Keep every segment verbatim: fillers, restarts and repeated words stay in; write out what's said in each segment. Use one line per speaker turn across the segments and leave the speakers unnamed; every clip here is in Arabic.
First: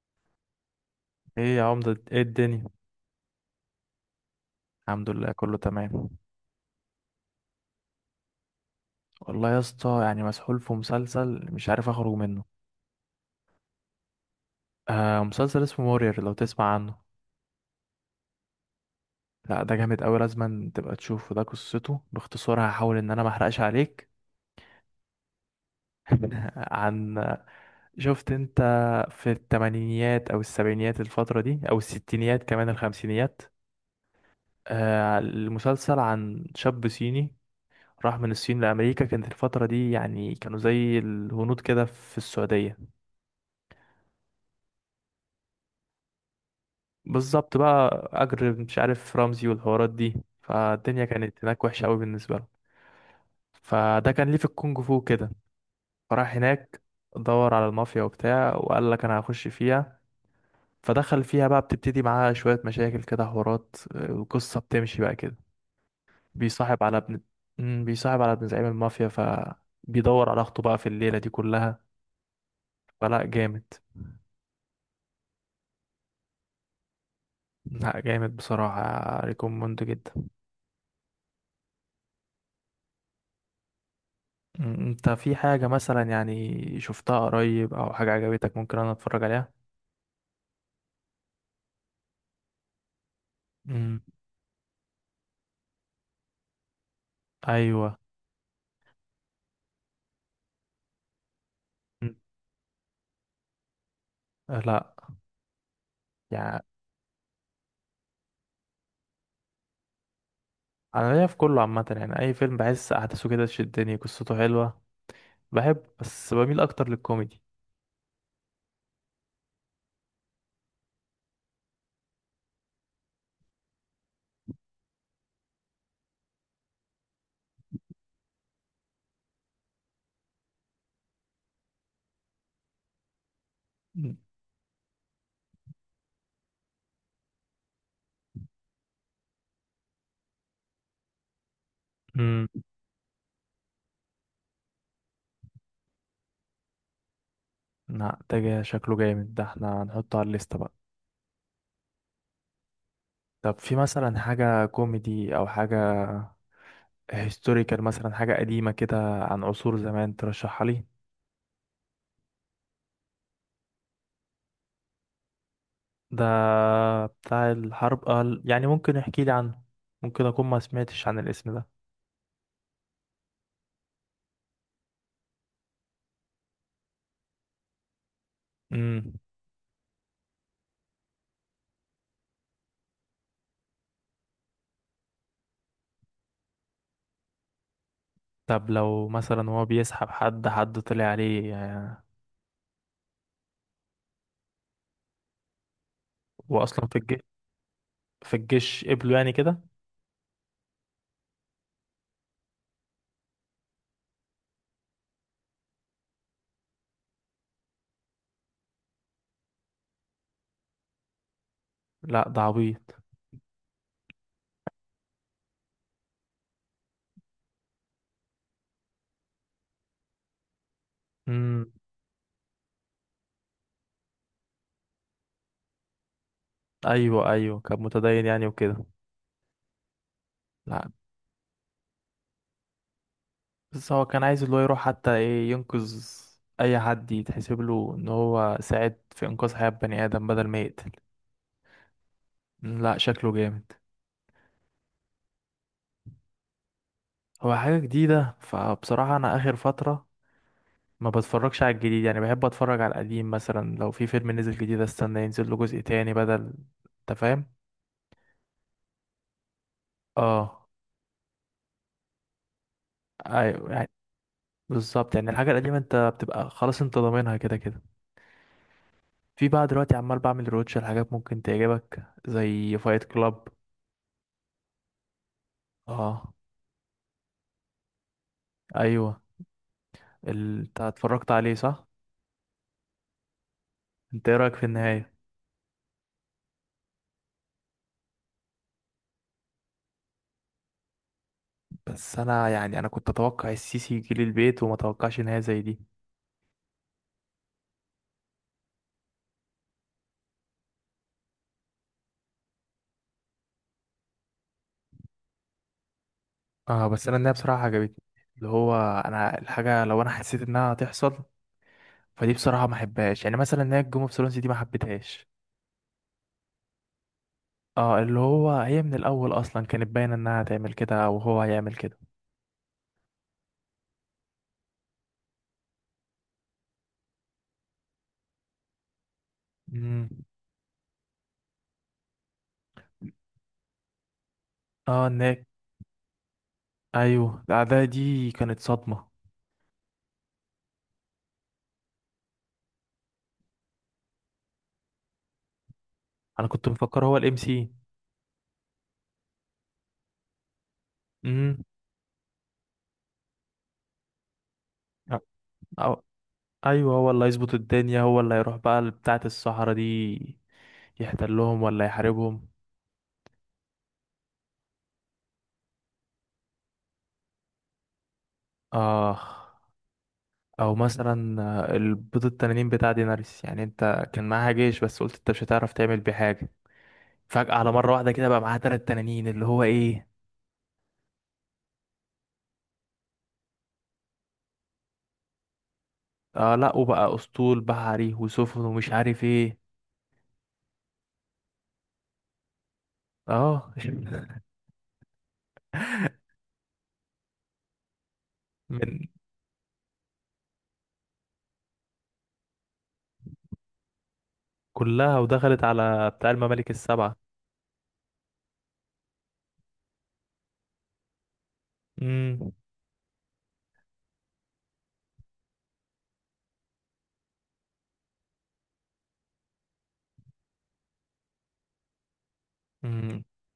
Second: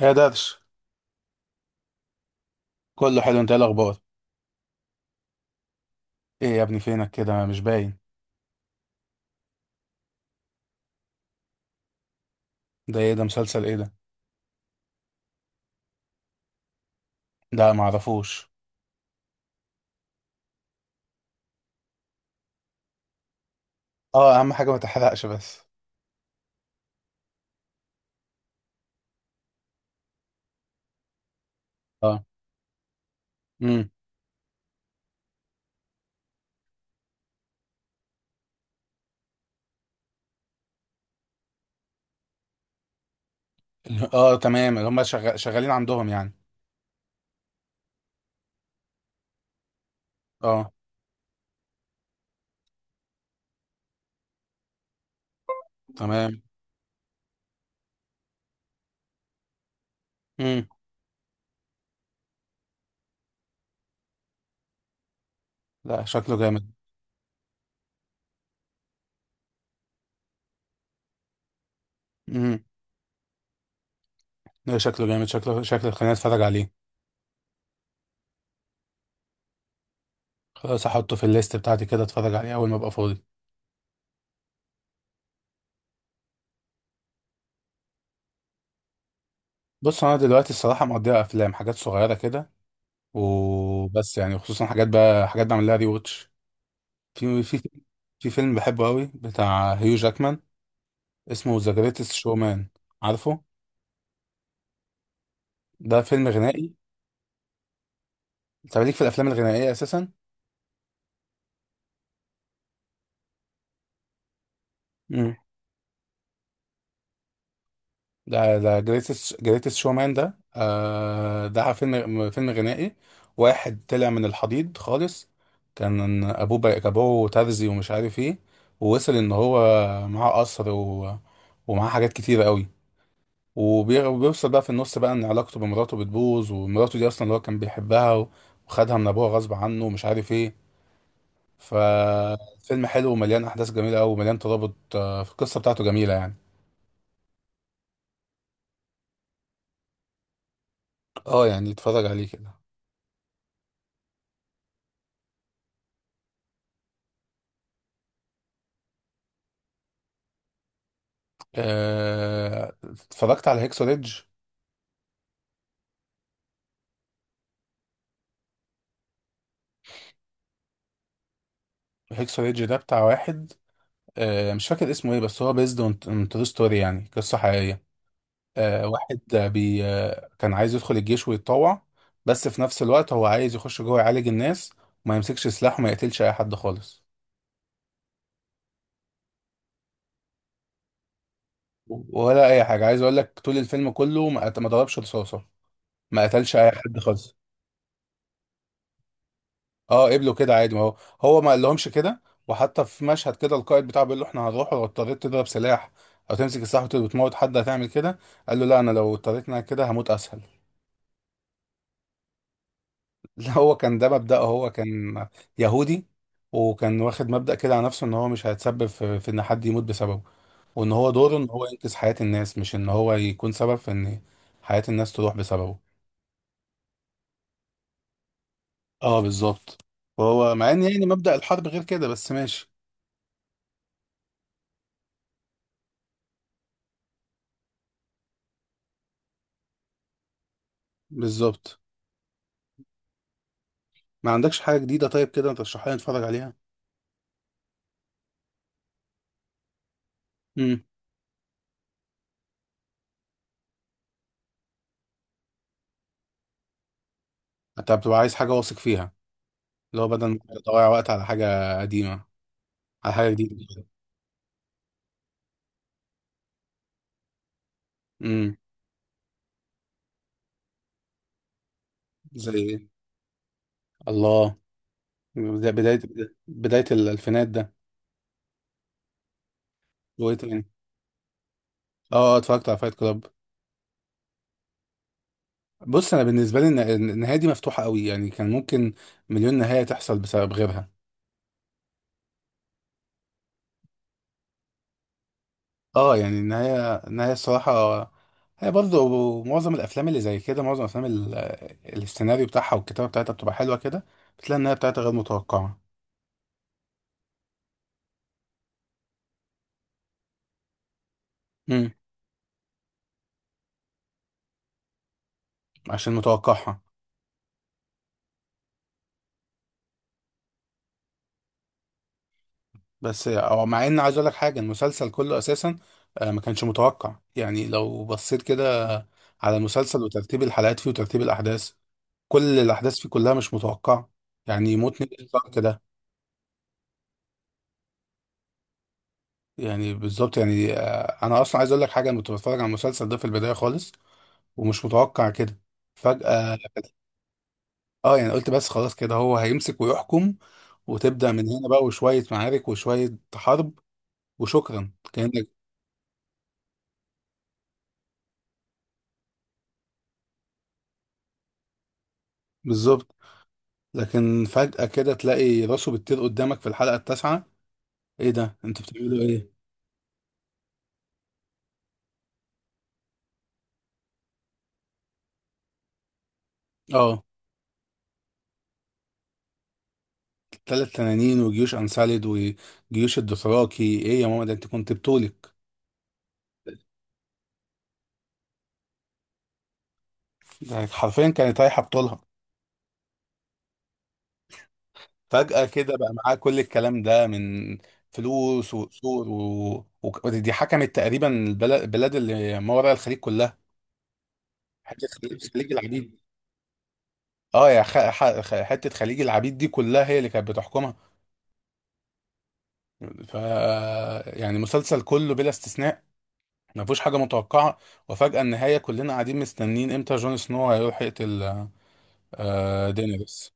يا درش،
ايه يا عمدة، ايه الدنيا؟
كله حلو. انت ايه الاخبار؟
الحمد لله كله تمام.
ايه يا ابني؟ فينك كده مش باين؟
والله يا اسطى يعني مسحول في مسلسل مش عارف اخرج منه.
ده ايه ده؟ مسلسل ايه ده؟
آه، مسلسل اسمه مورير، لو تسمع عنه.
ده معرفوش.
لا ده جامد قوي، لازم تبقى تشوفه. ده قصته باختصار، هحاول ان انا ما احرقش عليك.
اه، اهم حاجه ما تحرقش بس.
عن، شفت انت، في التمانينيات او السبعينيات، الفترة دي، او
اه.
الستينيات، كمان الخمسينيات.
امم.
آه، المسلسل عن شاب صيني راح من الصين لأمريكا. كانت الفترة دي يعني كانوا زي الهنود كده في السعودية.
اه، تمام. اللي هم شغال... شغالين عندهم يعني.
بالظبط، بقى اجر مش عارف رمزي والحوارات دي،
اه،
فالدنيا كانت هناك وحشه قوي بالنسبه له. فده كان ليه في الكونج فو كده، فراح
تمام.
هناك، دور على المافيا وبتاع، وقال لك انا هخش فيها.
امم.
فدخل فيها بقى، بتبتدي معاها شويه مشاكل كده، حوارات آه، القصه بتمشي بقى كده.
لا، شكله جامد.
بيصاحب على ابن، مم، بيصاحب على ابن زعيم المافيا، فبيدور على اخته بقى في الليله دي كلها.
امم.
فلا جامد،
لا، شكله جامد. شكله شكله خليني اتفرج عليه.
لا جامد بصراحه. ريكوموند جدا.
خلاص، احطه في الليست بتاعتي كده اتفرج عليه اول ما ابقى فاضي.
مم، انت في حاجة مثلا يعني شفتها قريب او حاجة عجبتك ممكن انا اتفرج عليها؟
بص، انا دلوقتي الصراحه مقضيها افلام حاجات صغيره كده
امم.
وبس، يعني خصوصا حاجات بقى حاجات بعمل لها ري واتش. في في
ايوه.
في فيلم بحبه قوي بتاع هيو جاكمان، اسمه ذا جريتست
مم.
شومان، عارفه؟
آه، لا.
ده فيلم
يعني
غنائي. انت ليك في الافلام الغنائيه اساسا؟
انا ليا في كله عامة، يعني اي فيلم بحس احداثه كده تشدني، قصته حلوة.
امم.
بحب، بس بميل اكتر للكوميدي.
ده ده جريتست جريتست شومان ده، آه ده فيلم فيلم غنائي. واحد طلع من الحضيض خالص. كان ابوه بقى ابوه ترزي ومش عارف ايه. ووصل ان هو معاه قصر، و... ومعاه حاجات كتيره قوي. وبي-
مم.
وبيوصل بقى في النص بقى ان علاقته بمراته بتبوظ، ومراته دي اصلا اللي هو كان بيحبها وخدها من ابوها غصب عنه ومش عارف ايه.
امم.
ففيلم حلو ومليان احداث جميله قوي ومليان ترابط، آه، في القصه بتاعته جميله يعني.
لا ده جا- شكله جامد ده، احنا هنحطه على الليستة بقى.
اه، يعني اتفرج عليه كده.
طب في مثلا حاجة كوميدي او حاجة هيستوريكال، مثلا حاجة قديمة كده عن عصور زمان، ترشحها لي؟
آه، اتفرجت على هيكسو ريدج.
ده بتاع الحرب آه، يعني ممكن يحكي لي عنه. ممكن اكون ما سمعتش عن الاسم ده.
هيكسو ريدج ده بتاع واحد، آه، مش فاكر اسمه ايه، بس هو بيزد اون ترو ستوري، يعني قصه حقيقيه. آه،
امم.
واحد آه، بي آه، كان عايز يدخل الجيش ويتطوع. بس في نفس الوقت هو عايز يخش جوه يعالج الناس وما يمسكش سلاح وما يقتلش اي حد خالص.
طب لو مثلا هو بيسحب حد، حد طلع عليه يعني.
ولا اي حاجه. عايز اقول لك، طول الفيلم كله ما قت- ما ضربش رصاصه، ما قتلش اي
واصلا في
حد
الجيش،
خالص.
في الجيش قبله يعني كده؟
اه قبله كده عادي. ما هو، هو ما قالهمش كده. وحتى في مشهد كده القائد بتاعه بيقول له احنا هنروح، لو اضطريت تضرب سلاح او تمسك السلاح وت- وتموت حد، هتعمل كده؟ قال له لا، انا لو اضطريت إن أنا كده هموت اسهل.
لا ده عبيط.
لا، هو كان ده مبدأه. هو كان يهودي، وكان واخد مبدأ كده على نفسه ان هو مش هيتسبب في, في ان حد يموت بسببه، وان هو دوره ان هو
امم.
ينقذ حياة الناس، مش ان هو يكون سبب في ان حياة الناس تروح بسببه.
ايوه ايوه، كان متدين يعني وكده.
اه بالظبط. وهو مع ان
لا،
يعني مبدأ الحرب غير كده، بس ماشي.
بس هو كان عايز اللي هو يروح حتى ايه، ينقذ اي حد، يتحسب له ان هو ساعد في انقاذ حياة بني ادم بدل ما يقتل.
بالظبط.
مم، لا شكله جامد.
ما عندكش حاجة جديدة طيب كده ترشحها لي نتفرج عليها؟
هو حاجة جديدة فبصراحة انا اخر فترة
امم.
ما بتفرجش على الجديد. يعني بحب اتفرج على القديم. مثلا لو في فيلم نزل جديد، استنى ينزل له جزء تاني بدل، انت فاهم.
انت بتبقى عايز حاجة واثق فيها، اللي هو بدل ما
اه.
تضيع وقت على حاجة قديمة، على حاجة
ايوه
جديدة.
يعني، بالظبط يعني الحاجه القديمه انت بتبقى خلاص انت ضامنها كده كده.
امم.
في بقى دلوقتي عمال بعمل روتش لحاجات ممكن تعجبك
زي
زي
ايه؟
فايت كلاب.
الله. بدا- بداية
اه.
بداية الألفينات ده.
ايوه.
وإيه
ال-
تاني؟
انت اتفرجت عليه صح؟
آه، آه، اتفرجت على فايت كلاب.
انت ايه رايك في النهايه؟
بص، أنا بالنسبة لي الن- النهاية دي مفتوحة قوي، يعني كان ممكن مليون نهاية تحصل بسبب غيرها.
بس انا يعني انا كنت اتوقع السيسي يجي لي البيت وما اتوقعش نهايه زي دي.
آه يعني النهاية النهاية الصراحة، هي برضه معظم الأفلام اللي زي كده، معظم الأفلام ال- السيناريو بتاعها والكتابة بتاعتها بتبقى حلوة كده، بتلاقي النهاية بتاعتها غير متوقعة.
اه، بس انا النهايه بصراحه عجبتني. اللي هو، انا الحاجه لو انا حسيت انها هتحصل
امم.
فدي بصراحة ما حبهاش. يعني مثلا نهاية جيم اوف ثرونز دي ما حبيتهاش.
عشان متوقعها.
اه اللي هو هي من الأول أصلا كانت باينة إنها هتعمل كده وهو هيعمل كده.
بس هو مع ان عايز اقول لك حاجه، المسلسل كله اساسا آه، ما كانش متوقع. يعني لو بصيت كده على المسلسل
امم.
وترتيب الحلقات فيه وترتيب الاحداث، كل الاحداث فيه كلها مش متوقعه. يعني يموتني
اه ناك.
الاشتراك كده.
أيوه، الأعداء دي كانت صدمة.
يعني بالظبط. يعني آه، انا اصلا عايز اقول لك حاجه، انا كنت بتفرج على المسلسل ده في البدايه خالص ومش متوقع كده
أنا
فجاه.
كنت مفكر هو الام سي.
اه يعني قلت بس خلاص كده هو هيمسك ويحكم، وتبدا من
امم.
هنا بقى وشويه معارك وشويه حرب وشكرا كانك.
أو… أيوه، هو اللي هيظبط الدنيا، هو اللي هيروح بقى بتاعة الصحراء دي يحتلهم ولا يحاربهم.
بالظبط. لكن فجأة كده تلاقي راسه بتطير قدامك في الحلقة التاسعة. ايه ده؟ انتوا
آه.
بتعملوا ايه؟
أو مثلا آه، البيض التنانين بتاع ديناريس يعني، أنت كان معاها جيش بس قلت أنت مش هتعرف تعمل بيه حاجة.
اه.
فجأة على مرة واحدة كده بقى معاه تلات تنانين اللي هو ايه.
ثلاث تنانين وجيوش انسالد وجيوش الدوثراكي! ايه يا ماما، ده انت كنت بطولك!
اه لا، وبقى اسطول بحري وسفن ومش عارف ايه.
ده حرفيا كانت رايحة بطولها.
اه.
فجأة كده بقى معاه كل الكلام ده من فلوس
من،
وقصور، و... و... ودي حكمت تقريبا البلد، البلاد اللي ما وراء الخليج كلها. حتة
كلها
خليج
ودخلت
خليج
على
العبيد.
بتاع الممالك السبعة.
اه، يا خ... ح... خ- حتة خليج العبيد دي كلها هي اللي كانت بتحكمها.
امم.
ف، يعني مسلسل كله بلا استثناء ما فيهوش حاجه متوقعه. وفجاه النهايه كلنا قاعدين مستنين امتى جون سنو هيروح يقتل آه،
امم.
دينيريس.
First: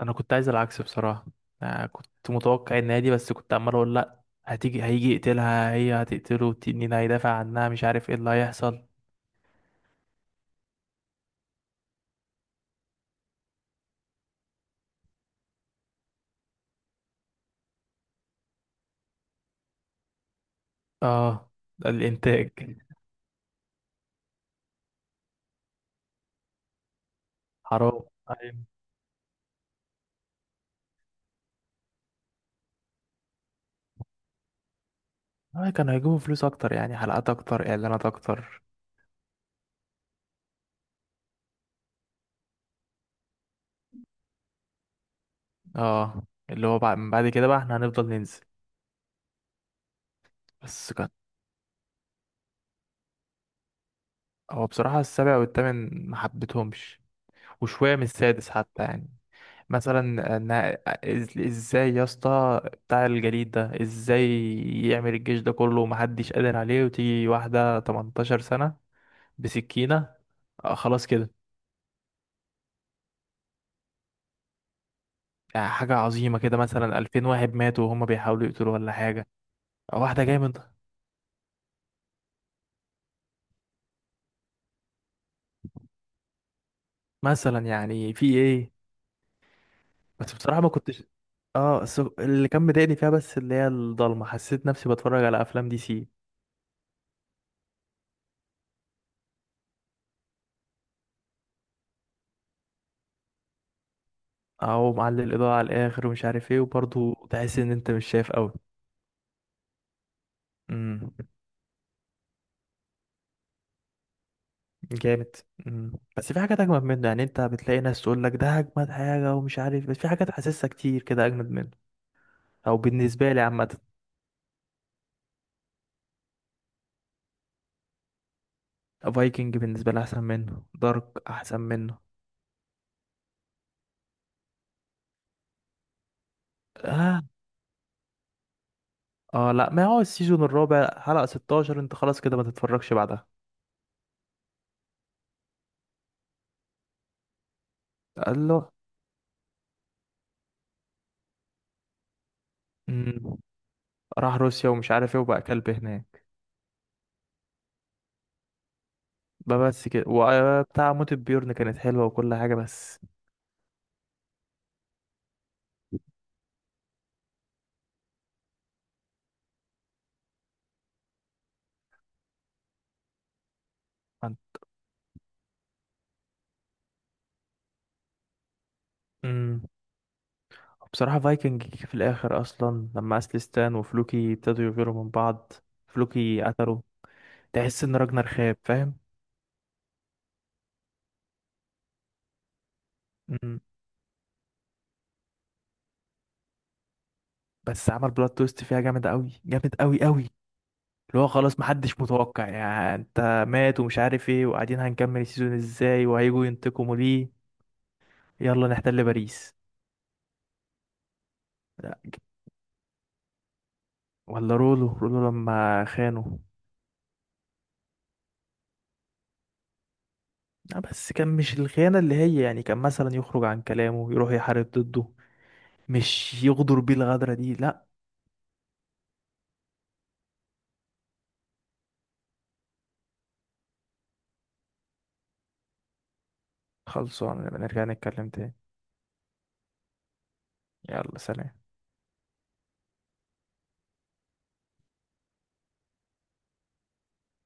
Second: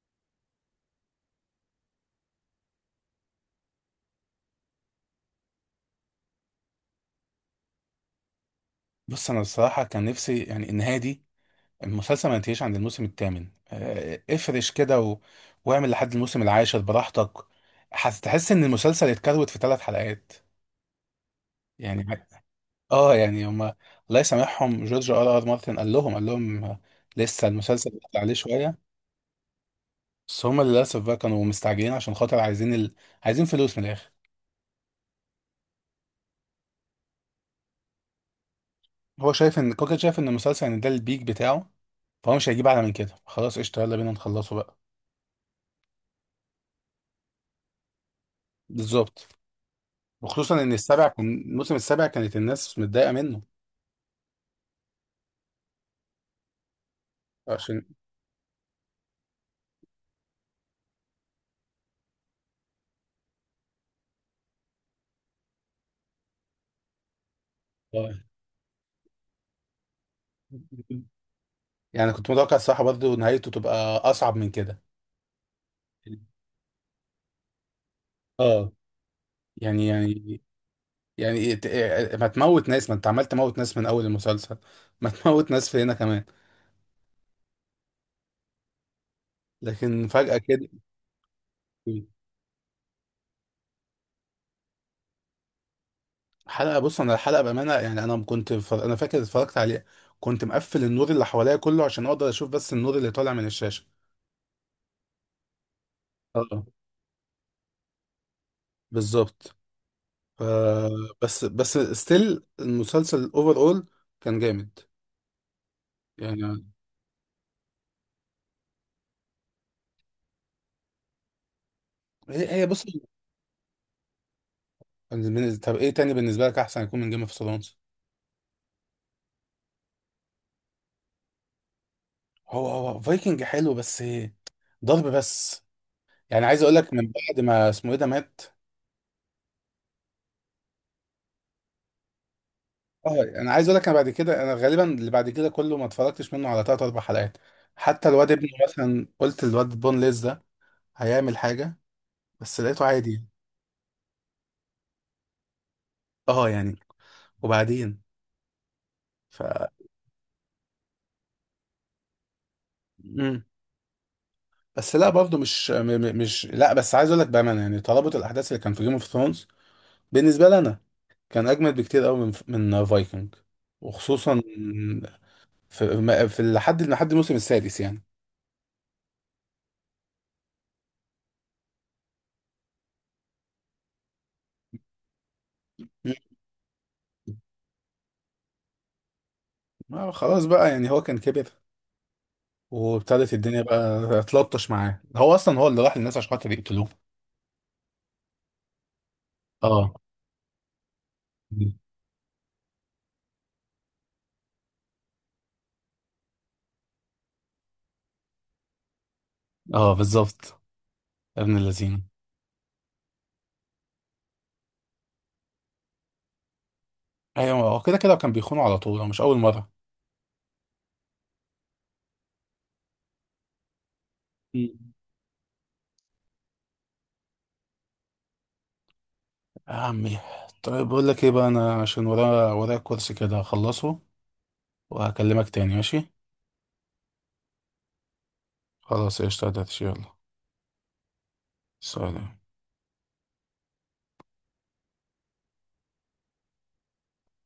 انا كنت عايز العكس بصراحة. آه كنت متوقع ان هي دي، بس كنت عمال اقول لا هتيجي، هيجي يقتلها، هي هتقتله، التنين هيدافع عنها، مش عارف ايه اللي هيحصل.
بص انا الصراحه كان نفسي يعني النهايه دي، المسلسل ما ينتهيش عند الموسم الثامن. آه، افرش كده و... واعمل لحد الموسم العاشر براحتك. هتحس ان المسلسل اتكروت في ثلاث حلقات،
اه، ده
يعني.
الانتاج.
اه يعني هما الله يسامحهم. جورج ار ار مارتن قال لهم قال لهم آه، لسه
حرام.
المسلسل عليه
أيوة.
شويه. بس هما للاسف بقى كانوا مستعجلين عشان خاطر عايزين ال... عايزين فلوس من الاخر.
آه، كانوا هيجيبوا فلوس اكتر يعني، حلقات اكتر، اعلانات اكتر.
هو شايف ان كوكا شايف ان المسلسل ان ده البيك بتاعه، فهو مش هيجيب اعلى من كده. خلاص قشطه، يلا بينا نخلصه بقى.
اه اللي هو بعد، من بعد كده بقى احنا هنفضل ننزل.
بالظبط. وخصوصا ان
بس
السابع
كان،
كان، الموسم السابع كانت الناس متضايقه منه.
هو بصراحة السابع والثامن ما حبيتهمش.
عشان
وشوية من السادس حتى يعني. مثلا إن- إز- ازاي يا اسطى بتاع الجليد ده ازاي يعمل الجيش ده كله ومحدش قادر عليه وتيجي واحدة
آه.
تمنتاشر سنة بسكينة آه خلاص كده.
يعني كنت متوقع الصراحه برضه نهايته تبقى اصعب من كده.
يعني حاجة عظيمة كده مثلا ألفين واحد واحد ماتوا وهما بيحاولوا
اه
يقتلوا ولا حاجة.
يعني
واحدة جاية
يعني
من،
يعني إيه ت- إيه ما تموت ناس؟ ما انت عمال تموت ناس من اول المسلسل، ما تموت ناس في هنا كمان.
مثلا يعني في ايه.
لكن
بس
فجأة
بصراحة
كده
ما كنتش. اه بس اللي كان مضايقني فيها، بس اللي هي الضلمة، حسيت نفسي بتفرج على افلام دي سي.
حلقة، بص انا الحلقة بأمانة، يعني انا كنت ف... انا فاكر اتفرجت عليها كنت مقفل النور اللي حواليا كله عشان اقدر اشوف بس النور اللي طالع من الشاشة.
او معلي الاضاءة على الاخر ومش عارف ايه
اه
وبرضه تحس ان انت مش شايف قوي.
بالظبط. ف...
امم.
بس بس ستيل المسلسل اوفر اول كان جامد.
جامد. امم. بس في حاجات
يعني
اجمد منه. يعني انت بتلاقي ناس تقول لك ده اجمد حاجة ومش عارف، بس في حاجات حاسسها كتير كده اجمد منه.
هي هي
او
بص.
بالنسبة لي عامة.
بالنسبة- طب ايه تاني بالنسبة لك احسن يكون من جيم اوف ثرونز؟
فايكنج بالنسبة لي احسن منه، دارك احسن منه.
هو هو فايكنج حلو، بس ضرب بس. يعني عايز اقول لك من
اه.
بعد ما اسمه ايه ده مات.
اه لا ما هو السيزون الرابع حلقة ستاشر انت خلاص كده ما تتفرجش
اه
بعدها.
انا عايز اقول لك، انا بعد كده انا غالبا اللي بعد كده كله ما اتفرجتش منه على تلات اربع حلقات. حتى الواد ابني
قال
مثلا قلت الواد بون ليز ده هيعمل حاجه، بس لقيته عادي يعني.
له، راح روسيا ومش عارف ايه وبقى كلب هناك.
اه يعني وبعدين ف.
بقى بس كده، وبتاع موت بيورن كانت حلوة وكل حاجة بس.
مم. بس لا برضه مش م- م- مش لا، بس عايز اقول لك بامانه، يعني ترابط الاحداث اللي كان في جيم اوف ثرونز بالنسبه لي انا كان اجمد بكتير قوي من من فايكنج، وخصوصا في, في لحد لحد الموسم السادس يعني.
امم. بصراحة فايكنج في الآخر أصلا لما أسلستان وفلوكي ابتدوا يغيروا من بعض،
مم.
فلوكي قتله، تحس إن راجنر خاب فاهم.
آه خلاص بقى، يعني هو كان كبر، وابتدت
امم.
الدنيا بقى تلطش معاه. هو اصلا هو اللي راح للناس عشان خاطر يقتلوه.
بس عمل بلوت تويست فيها جامد أوي، جامد
اه.
أوي أوي. اللي هو خلاص محدش متوقع يعني، أنت مات ومش عارف ايه، وقاعدين هنكمل السيزون ازاي، وهيجوا ينتقموا ليه، يلا نحتل باريس.
اه بالظبط. ابن
لا،
اللذين.
ولا رولو رولو لما خانه.
ايوه، هو كده كده كان بيخونه على طول. هو مش اول مره.
آه، بس كان مش الخيانة اللي هي يعني كان مثلا يخرج عن كلامه يروح يحارب
مم.
ضده، مش يغدر بيه الغدرة دي، لا.
يا عمي. طيب بقول لك ايه بقى، انا عشان ورايا ورايا كورس كده هخلصه وهكلمك تاني، ماشي؟
خلصوا نبقى نرجع نتكلم تاني.
خلاص قشطة يا دردش، يلا.
يلا، سلام.
سلام.